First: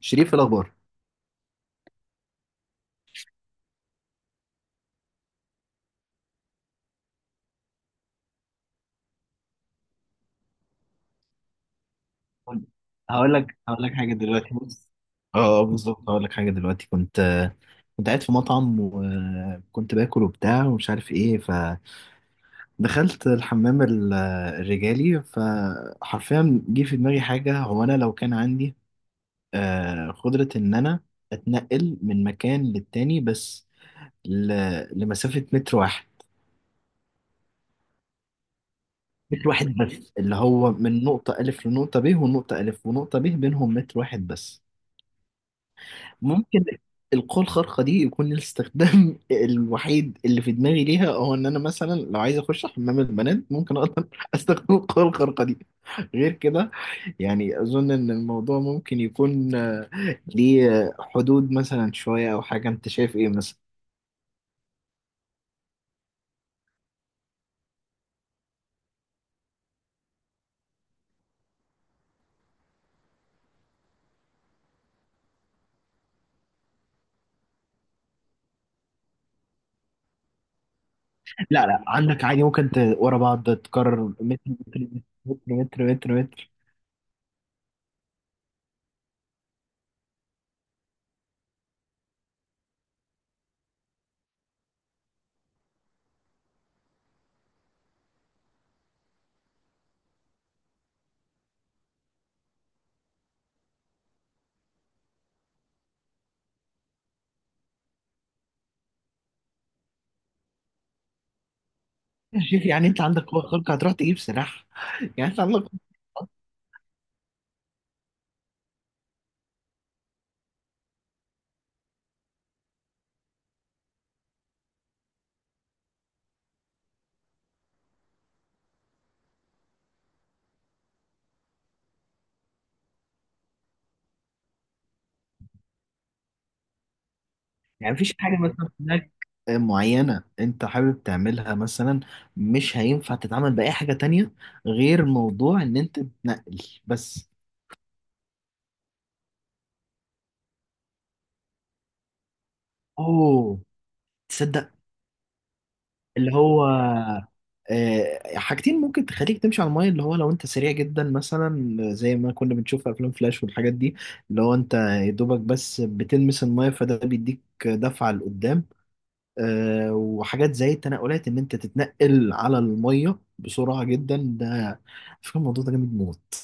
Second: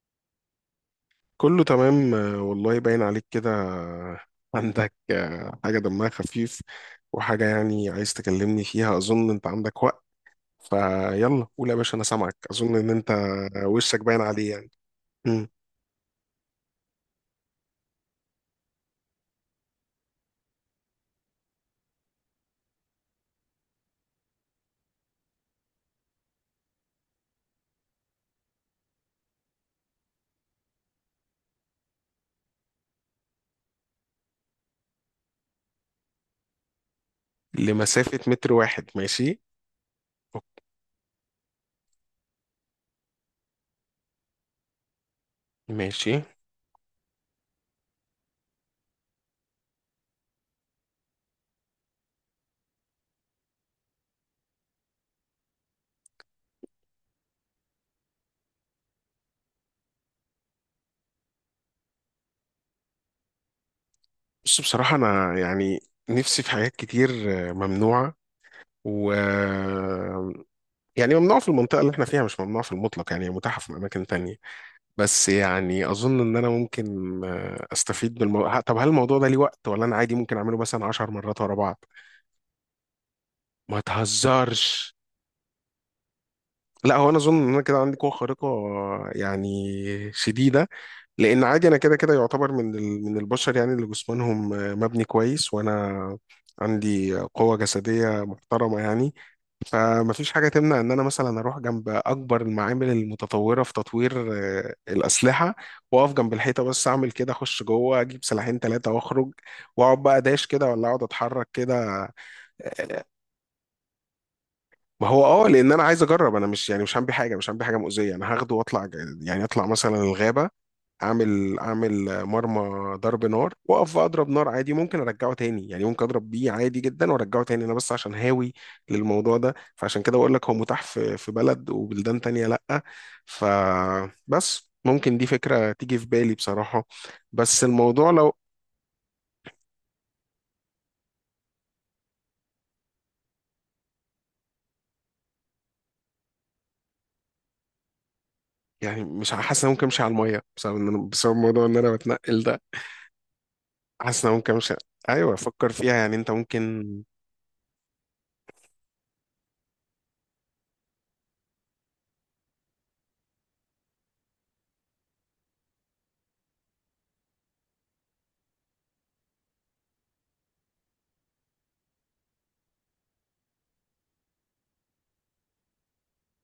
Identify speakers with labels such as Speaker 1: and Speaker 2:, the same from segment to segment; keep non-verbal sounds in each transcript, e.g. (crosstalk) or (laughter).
Speaker 1: شريف في الاخبار.
Speaker 2: كله تمام والله باين عليك كده. عندك حاجة دمها خفيف، وحاجة يعني عايز تكلمني فيها. أظن أنت عندك وقت، فيلا قول يا باشا، أنا سامعك.
Speaker 1: قول.
Speaker 2: أظن إن أنت
Speaker 1: هقول لك
Speaker 2: وشك
Speaker 1: حاجه
Speaker 2: باين
Speaker 1: دلوقتي.
Speaker 2: عليه يعني.
Speaker 1: بص. اه
Speaker 2: مم.
Speaker 1: آه، بالظبط. هقول لك حاجه دلوقتي. كنت قاعد في مطعم وكنت باكل وبتاع ومش عارف ايه. فدخلت الحمام الرجالي. فحرفيا جه في دماغي حاجه، هو انا لو كان عندي قدره ان انا اتنقل من مكان للتاني، بس لمسافه متر واحد.
Speaker 2: لمسافة متر واحد. ماشي.
Speaker 1: متر واحد بس، اللي هو من نقطه الف لنقطه ب، ونقطه الف ونقطه ب بينهم متر واحد بس.
Speaker 2: ماشي.
Speaker 1: ممكن القوة الخارقة دي يكون الاستخدام (laughs) الوحيد اللي في دماغي ليها هو ان انا مثلا لو عايز اخش حمام البنات، ممكن اقدر (laughs) استخدم القوة الخارقة دي. غير كده يعني اظن ان الموضوع ممكن يكون (laughs) ليه حدود مثلا شوية او حاجة. انت شايف ايه مثلا؟
Speaker 2: بص، بصراحة أنا يعني نفسي في حاجات كتير ممنوعة، و يعني ممنوعة في المنطقة اللي احنا فيها، مش ممنوعة في المطلق، يعني متاحة في أماكن تانية. بس يعني اظن ان انا ممكن استفيد بالموضوع. طب هل الموضوع ده ليه وقت، ولا انا عادي ممكن اعمله مثلا 10 مرات ورا
Speaker 1: لا لا،
Speaker 2: بعض؟
Speaker 1: عندك عادي ممكن ورا بعض
Speaker 2: ما
Speaker 1: تكرر متر. متر
Speaker 2: تهزرش.
Speaker 1: متر متر متر متر.
Speaker 2: لا، هو انا اظن ان انا كده عندي قوه خارقه يعني شديده، لان عادي انا كده كده يعتبر من من البشر، يعني اللي جسمانهم مبني كويس، وانا عندي قوه جسديه محترمه يعني. فمفيش حاجة تمنع إن أنا مثلا أروح جنب أكبر المعامل المتطورة في تطوير الأسلحة، وأقف جنب الحيطة، بس أعمل كده، أخش جوه أجيب سلاحين تلاتة وأخرج، وأقعد بقى داش كده، ولا أقعد أتحرك كده.
Speaker 1: شوف، يعني انت
Speaker 2: آه،
Speaker 1: عندك قوة خارقة هتروح تجيب سلاح؟
Speaker 2: ما هو
Speaker 1: يعني انت عندك،
Speaker 2: لأن أنا عايز أجرب، أنا مش يعني مش هعمل حاجة، مش هعمل حاجة مؤذية، أنا هاخده وأطلع يعني أطلع مثلا الغابة، اعمل مرمى ضرب نار، واقف اضرب نار عادي، ممكن ارجعه تاني. يعني ممكن اضرب بيه عادي جدا وارجعه تاني، انا بس عشان هاوي للموضوع ده، فعشان كده بقول لك هو متاح في بلد وبلدان تانية، لا. فبس ممكن دي فكرة تيجي في بالي بصراحة. بس
Speaker 1: يعني
Speaker 2: الموضوع
Speaker 1: مفيش
Speaker 2: لو
Speaker 1: حاجة مثلا هناك معينة انت حابب تعملها مثلا مش هينفع تتعامل بأي حاجة تانية غير موضوع ان انت تنقل بس؟
Speaker 2: يعني، مش حاسس ان أنا ممكن امشي على المية بسبب ان انا موضوع ان انا بتنقل ده.
Speaker 1: اوه.
Speaker 2: حاسس ان أنا ممكن
Speaker 1: تصدق؟
Speaker 2: امشي. ايوه، فكر فيها يعني، انت
Speaker 1: اللي هو
Speaker 2: ممكن
Speaker 1: حاجتين ممكن تخليك تمشي على المايه، اللي هو لو انت سريع جدا مثلا زي ما كنا بنشوف في افلام فلاش والحاجات دي، اللي هو انت يا دوبك بس بتلمس المايه فده بيديك دفعه لقدام. وحاجات زي التنقلات ان انت تتنقل على الميه بسرعه جدا. ده على فكره الموضوع ده جامد موت.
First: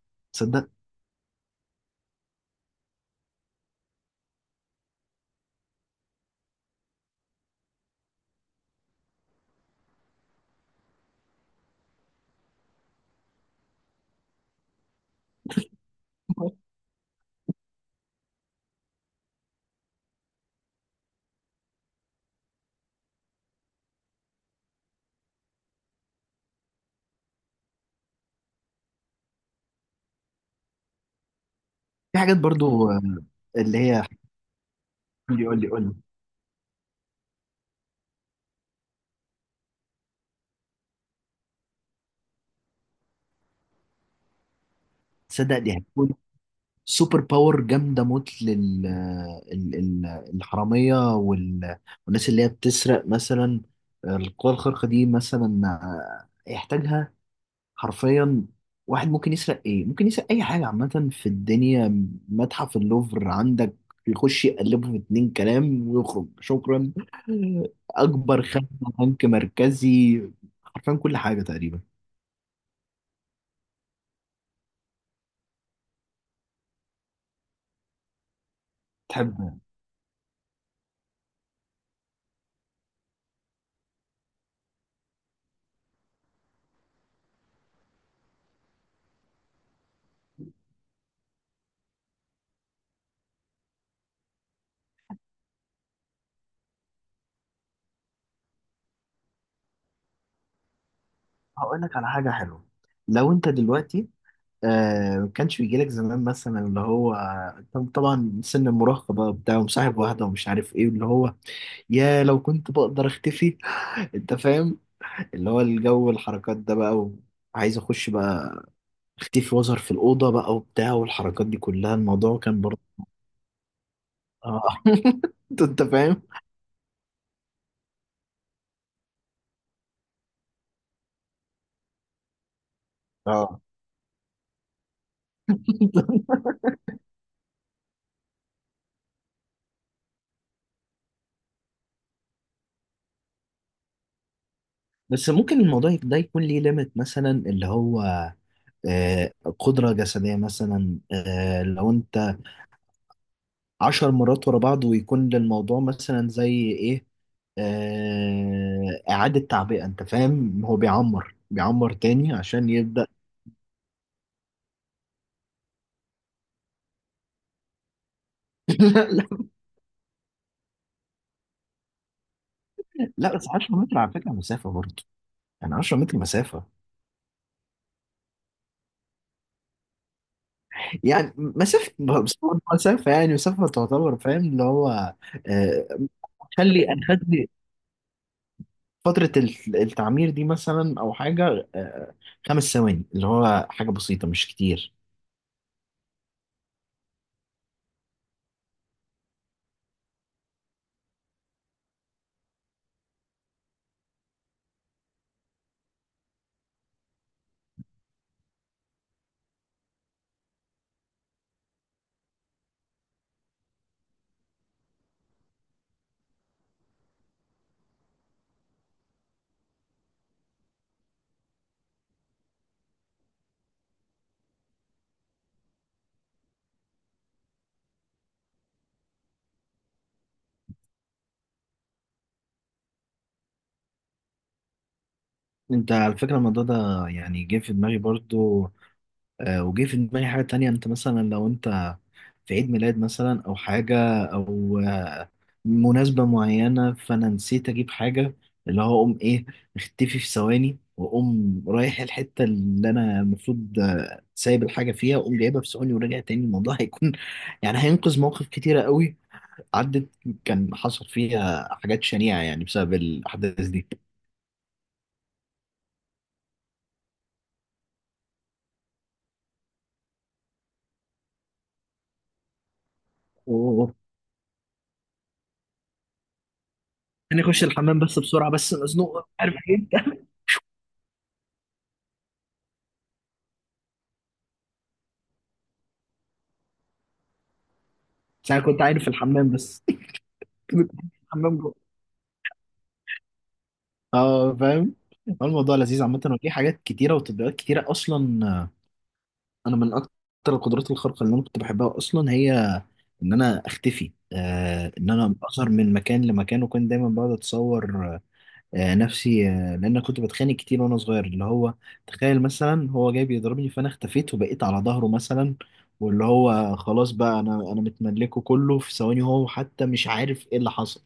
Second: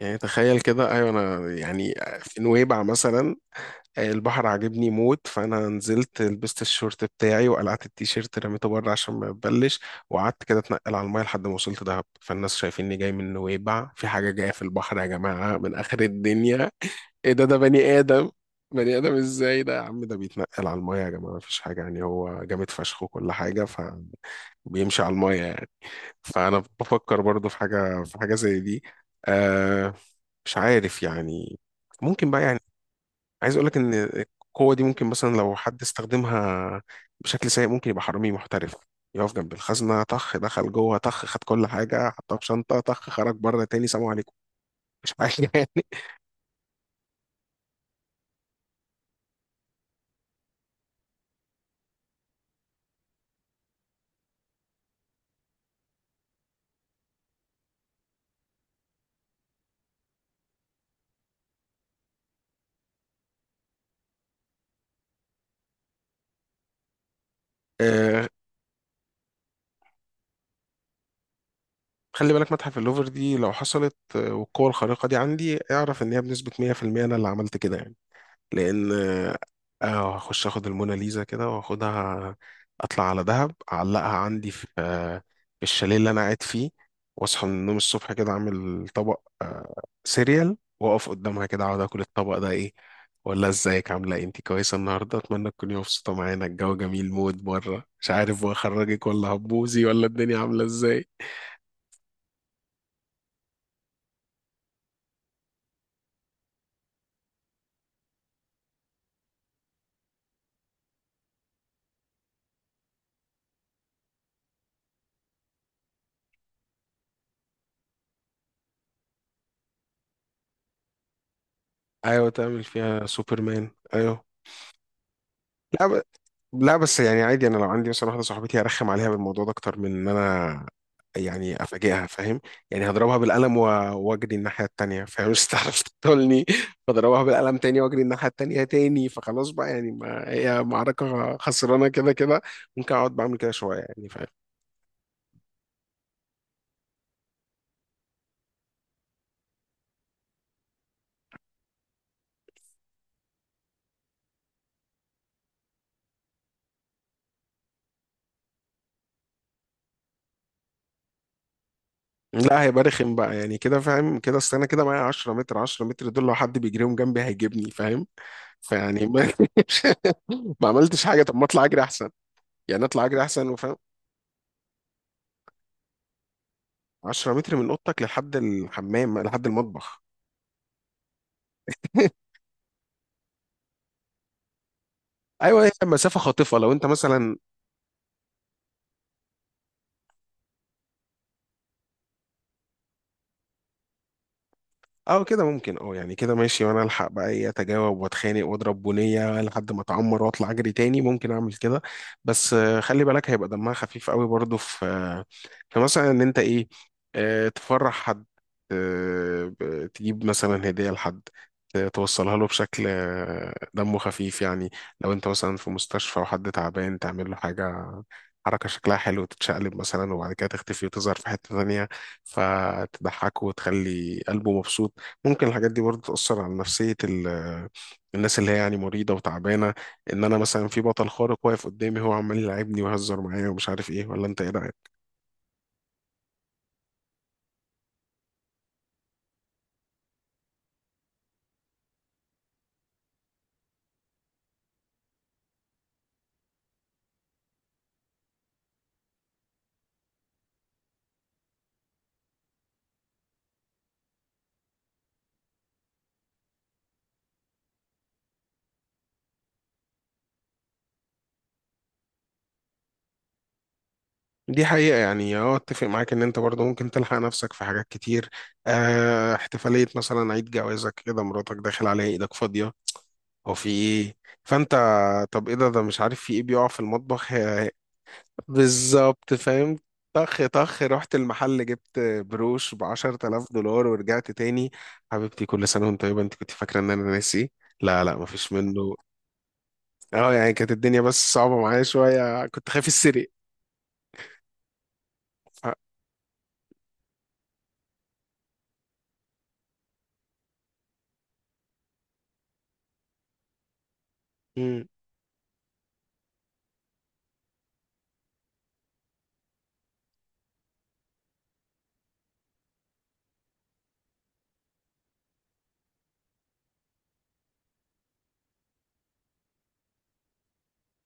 Speaker 2: يعني تخيل
Speaker 1: تصدق؟
Speaker 2: كده. ايوه، انا يعني في نويبع مثلا، البحر عاجبني موت، فانا نزلت لبست الشورت بتاعي وقلعت التيشيرت، رميته بره عشان ما يتبلش، وقعدت كده اتنقل على الميه لحد ما وصلت دهب. فالناس شايفيني جاي من نويبع، في حاجه جايه في البحر يا جماعه من اخر الدنيا، ايه ده بني ادم، بني ادم ازاي ده يا عم؟ ده بيتنقل على المايه يا جماعه، مفيش حاجه يعني، هو جامد فشخ وكل حاجه فبيمشي على المايه يعني. فانا بفكر برضو في حاجه زي دي. آه مش عارف يعني،
Speaker 1: في
Speaker 2: ممكن
Speaker 1: حاجات
Speaker 2: بقى.
Speaker 1: برضو
Speaker 2: عايز اقول لك
Speaker 1: اللي
Speaker 2: ان
Speaker 1: هي،
Speaker 2: القوه دي ممكن مثلا
Speaker 1: قول لي
Speaker 2: لو
Speaker 1: قول لي
Speaker 2: حد
Speaker 1: قول لي.
Speaker 2: استخدمها بشكل سيء، ممكن يبقى حرامي محترف، يقف جنب الخزنه، طخ دخل جوه، طخ خد كل حاجه حطها في شنطه، طخ خرج بره تاني، سلام عليكم، مش حاجه (laughs)
Speaker 1: تصدق دي
Speaker 2: يعني.
Speaker 1: هتكون سوبر باور جامده موت لل الحراميه والناس اللي هي بتسرق مثلا. القوى الخارقه دي مثلا يحتاجها حرفيا. واحد ممكن يسرق ايه؟ ممكن يسرق اي حاجه عامه في الدنيا. متحف اللوفر عندك يخش يقلبه في اتنين كلام ويخرج. شكرا.
Speaker 2: آه
Speaker 1: اكبر خدمه. بنك مركزي. حرفيا كل حاجه تقريبا.
Speaker 2: خلي بالك، متحف اللوفر دي لو حصلت والقوه الخارقه دي عندي، اعرف ان هي بنسبه 100% انا اللي عملت كده يعني. لان
Speaker 1: تحب
Speaker 2: اه هخش اخد الموناليزا كده واخدها، اطلع على دهب، اعلقها عندي في الشاليه اللي انا قاعد فيه، واصحى من النوم الصبح كده، اعمل طبق سيريال، واقف قدامها كده اقعد اكل الطبق، ده ايه، ولا ازيك عامله ايه، انت كويسه النهارده، اتمنى تكوني مبسوطه معانا، الجو جميل، مود بره مش عارف، واخرجك ولا هبوزي، ولا الدنيا عامله ازاي.
Speaker 1: هقول لك على حاجه حلوه؟ لو انت دلوقتي ما كانش بيجي لك زمان مثلا، اللي هو طبعا سن المراهقه بقى، بتاع ومصاحب واحده ومش عارف ايه، اللي هو يا لو كنت بقدر اختفي! (laughs) انت فاهم؟ اللي هو الجو الحركات ده بقى، وعايز اخش بقى اختفي واظهر في الاوضه بقى وبتاع، والحركات دي كلها،
Speaker 2: ايوه
Speaker 1: الموضوع كان
Speaker 2: تعمل
Speaker 1: برضه.
Speaker 2: فيها سوبرمان، ايوه.
Speaker 1: اه. (laughs) انت
Speaker 2: لا،
Speaker 1: فاهم.
Speaker 2: لا، بس يعني عادي، انا لو عندي مثلا واحده صاحبتي هرخم عليها بالموضوع ده اكتر من ان انا يعني افاجئها، فاهم؟ يعني هضربها بالقلم
Speaker 1: اه،
Speaker 2: واجري الناحيه التانيه، فاهم؟ (laughs) مش هتعرف تقتلني، فاضربها بالقلم تاني واجري الناحيه التانيه تاني، فخلاص بقى يعني، ما هي معركه خسرانه كده كده. ممكن اقعد بعمل كده شويه، يعني فاهم.
Speaker 1: بس ممكن الموضوع ده يكون ليه ليميت مثلا، اللي هو آه، قدرة جسدية مثلا، لو انت 10 مرات ورا بعض، ويكون للموضوع مثلا زي ايه، إعادة تعبئة. انت فاهم؟ هو بيعمر بيعمر تاني
Speaker 2: لا،
Speaker 1: عشان
Speaker 2: هيبقى
Speaker 1: يبدأ.
Speaker 2: رخم بقى يعني كده، فاهم كده، اصل انا كده معايا 10 متر، 10 متر دول لو حد بيجريهم جنبي هيجيبني، فاهم.
Speaker 1: (laughs)
Speaker 2: فيعني
Speaker 1: لا
Speaker 2: ما (laughs) ما عملتش حاجه، طب ما اطلع اجري احسن، يعني اطلع اجري
Speaker 1: لا، بس
Speaker 2: احسن.
Speaker 1: 10 متر على فكرة مسافة برضه. يعني 10 متر مسافة.
Speaker 2: 10 متر من اوضتك لحد الحمام لحد المطبخ.
Speaker 1: يعني مسافة،
Speaker 2: (laughs)
Speaker 1: بس برضه مسافة، يعني مسافة تعتبر، فاهم؟ اللي هو
Speaker 2: ايوه، هي
Speaker 1: آه،
Speaker 2: مسافه خاطفه لو انت
Speaker 1: خلي أنا
Speaker 2: مثلا.
Speaker 1: خدت فترة التعمير دي مثلا أو حاجة، 5 ثواني، اللي هو حاجة بسيطة مش كتير.
Speaker 2: اه كده ممكن، يعني كده ماشي، وانا الحق بقى ايه، اتجاوب واتخانق واضرب بنيه لحد ما اتعمر، واطلع اجري تاني، ممكن اعمل كده. بس خلي بالك، هيبقى دمها خفيف قوي برضو، في في مثلا ان انت ايه، تفرح حد، تجيب مثلا هديه لحد، توصلها له بشكل دمه خفيف يعني. لو انت مثلا في مستشفى وحد تعبان، تعمل له حاجه، حركة شكلها حلو، تتشقلب مثلا وبعد كده تختفي وتظهر في حتة تانية، فتضحكه وتخلي قلبه مبسوط. ممكن الحاجات دي برضه تأثر على نفسية الناس اللي هي يعني مريضة وتعبانة، إن أنا مثلا في بطل خارق واقف قدامي هو عمال يلعبني ويهزر معايا ومش عارف إيه، ولا أنت إيه رأيك؟
Speaker 1: أنت على فكرة الموضوع ده يعني جه في دماغي برضه. وجه في دماغي حاجة تانية. انت مثلا لو انت في عيد ميلاد مثلا او حاجة، او مناسبة معينة، فانا نسيت اجيب حاجة. اللي هو اقوم ايه، اختفي في ثواني واقوم رايح الحتة اللي انا المفروض سايب الحاجة فيها، واقوم جايبها في ثواني وراجع تاني. الموضوع هيكون (laughs) يعني هينقذ مواقف كتيرة قوي. عدت، كان حصل فيها حاجات شنيعة يعني بسبب الاحداث دي.
Speaker 2: دي حقيقة، يعني أتفق معاك إن أنت برضه ممكن تلحق نفسك في حاجات كتير. احتفالية مثلا عيد جوازك كده، مراتك داخل عليها إيدك فاضية، هو في
Speaker 1: و-
Speaker 2: إيه؟ فأنت، طب إيه ده؟ مش عارف في إيه بيقع في المطبخ
Speaker 1: انا اخش
Speaker 2: هي.
Speaker 1: الحمام بس بسرعة، بس مزنوق،
Speaker 2: بالظبط
Speaker 1: عارف
Speaker 2: فاهم.
Speaker 1: ايه؟ (laughs)
Speaker 2: طخ طخ، رحت المحل جبت بروش ب 10,000 دولار ورجعت تاني. حبيبتي كل سنة وانت طيبة، انت كنت فاكرة ان انا ناسي؟ لا، لا،
Speaker 1: بس
Speaker 2: مفيش
Speaker 1: انا كنت
Speaker 2: منه.
Speaker 1: عارف الحمام بس.
Speaker 2: اه يعني كانت الدنيا بس
Speaker 1: حمام
Speaker 2: صعبة
Speaker 1: جوه.
Speaker 2: معايا شوية، كنت خايف السرق.
Speaker 1: اه فاهم. هو
Speaker 2: ف...
Speaker 1: الموضوع لذيذ عامة، وفي حاجات كتيرة وتطبيقات كتيرة أصلا. أنا من أكتر القدرات الخارقة اللي أنا كنت بحبها أصلا هي إن أنا أختفي.
Speaker 2: مم.
Speaker 1: إن أنا أظهر من مكان لمكان. وكنت دايما بقعد أتصور نفسي، لان أنا كنت بتخانق كتير وانا صغير. اللي هو تخيل مثلا هو جاي بيضربني فانا اختفيت وبقيت على ظهره مثلا، واللي هو خلاص بقى، انا متملكه كله في ثواني، هو حتى مش عارف ايه اللي حصل.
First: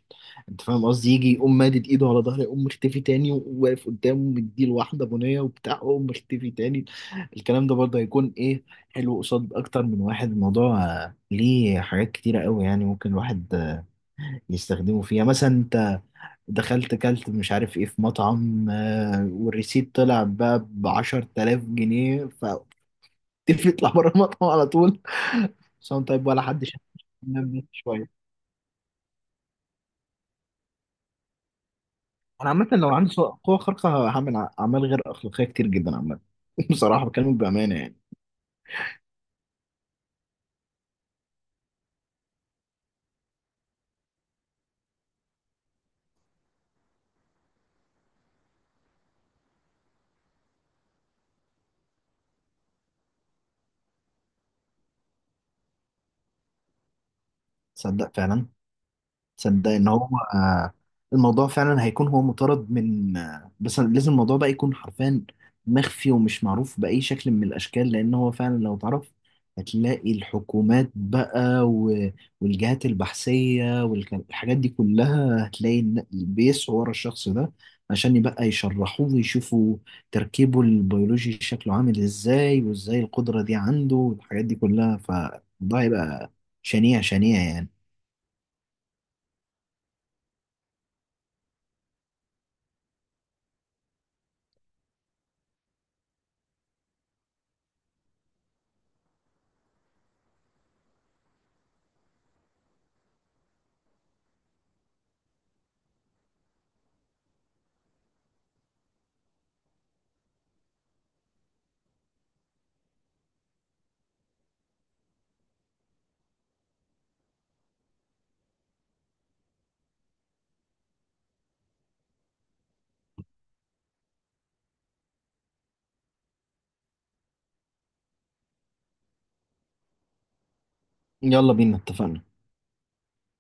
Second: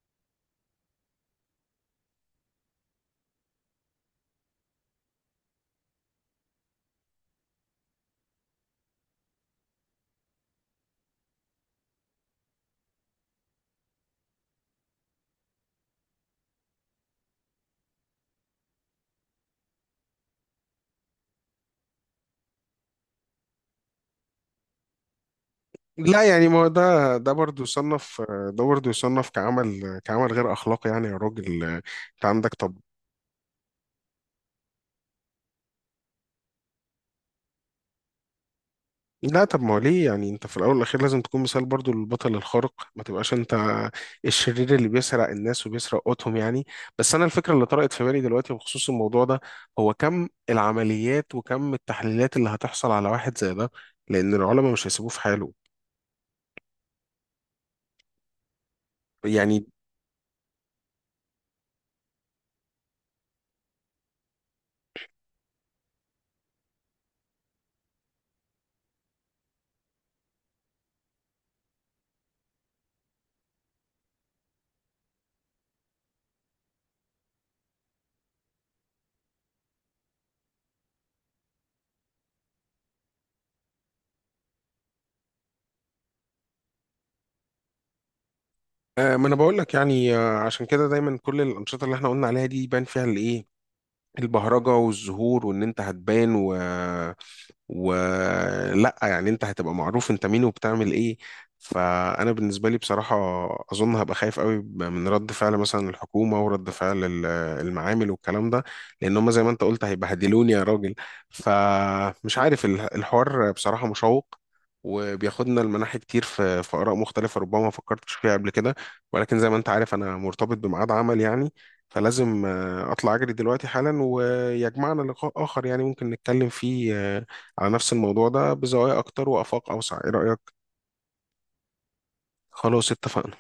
Speaker 1: انت فاهم قصدي؟ يجي يقوم مادد ايده على ظهري يقوم مختفي تاني وواقف قدامه مديله واحده بنيه وبتاع يقوم مختفي تاني. الكلام ده برضه هيكون ايه، حلو قصاد اكتر من واحد. الموضوع ليه حاجات كتيره قوي، يعني ممكن الواحد يستخدموا فيها. مثلا انت دخلت كلت مش عارف ايه في مطعم والريسيت طلع بقى ب 10000 جنيه، فتقفل يطلع (laughs) بره المطعم على طول، سواء
Speaker 2: لا،
Speaker 1: طيب ولا
Speaker 2: يعني ما
Speaker 1: حد
Speaker 2: هو
Speaker 1: شاف
Speaker 2: ده برضه
Speaker 1: مني شويه.
Speaker 2: يصنف، ده برضه يصنف كعمل غير اخلاقي. يعني يا راجل انت
Speaker 1: انا
Speaker 2: عندك.
Speaker 1: عامه لو عندي قوه خارقه هعمل اعمال غير اخلاقيه كتير جدا عامه. (laughs) بصراحه بكلمك بامانه يعني.
Speaker 2: لا، طب ما هو ليه، يعني انت في الاول والاخير لازم تكون مثال برضو للبطل الخارق، ما تبقاش انت الشرير اللي بيسرق الناس وبيسرق قوتهم يعني. بس انا الفكره اللي طرقت في بالي دلوقتي بخصوص الموضوع ده، هو كم العمليات وكم التحليلات اللي هتحصل على واحد زي ده، لان العلماء مش هيسيبوه في حاله
Speaker 1: تصدق فعلا.
Speaker 2: يعني.
Speaker 1: تصدق ان هو آه، الموضوع فعلا هيكون هو مطارد من، بس لازم الموضوع ده يكون حرفيا مخفي ومش معروف بأي شكل من الأشكال. لأن هو فعلا لو تعرف هتلاقي الحكومات بقى والجهات البحثية والحاجات دي كلها، هتلاقي إن بيسعوا ورا الشخص ده عشان يبقى يشرحوه ويشوفوا تركيبه البيولوجي شكله عامل ازاي، وازاي القدرة دي عنده والحاجات دي كلها. فالموضوع هيبقى شنيع شنيع يعني.
Speaker 2: ما انا بقول لك يعني، عشان كده دايما كل الانشطه اللي احنا قلنا عليها دي يبان فيها الايه، البهرجه والزهور، وان انت هتبان ولا يعني انت هتبقى معروف انت مين وبتعمل ايه. فانا بالنسبه لي بصراحه، اظن هبقى خايف قوي من رد فعل مثلا الحكومه ورد فعل المعامل والكلام ده، لان هم زي ما انت قلت هيبهدلوني يا راجل. فمش عارف الحوار بصراحه مشوق، وبياخدنا لمناحي كتير في آراء مختلفة ربما ما فكرتش فيها قبل كده. ولكن زي ما أنت عارف أنا مرتبط بميعاد عمل يعني، فلازم أطلع أجري دلوقتي حالا، ويجمعنا لقاء آخر يعني، ممكن نتكلم فيه على نفس الموضوع ده بزوايا أكتر وآفاق أوسع، إيه رأيك؟
Speaker 1: يلا بينا، اتفقنا.
Speaker 2: خلاص اتفقنا.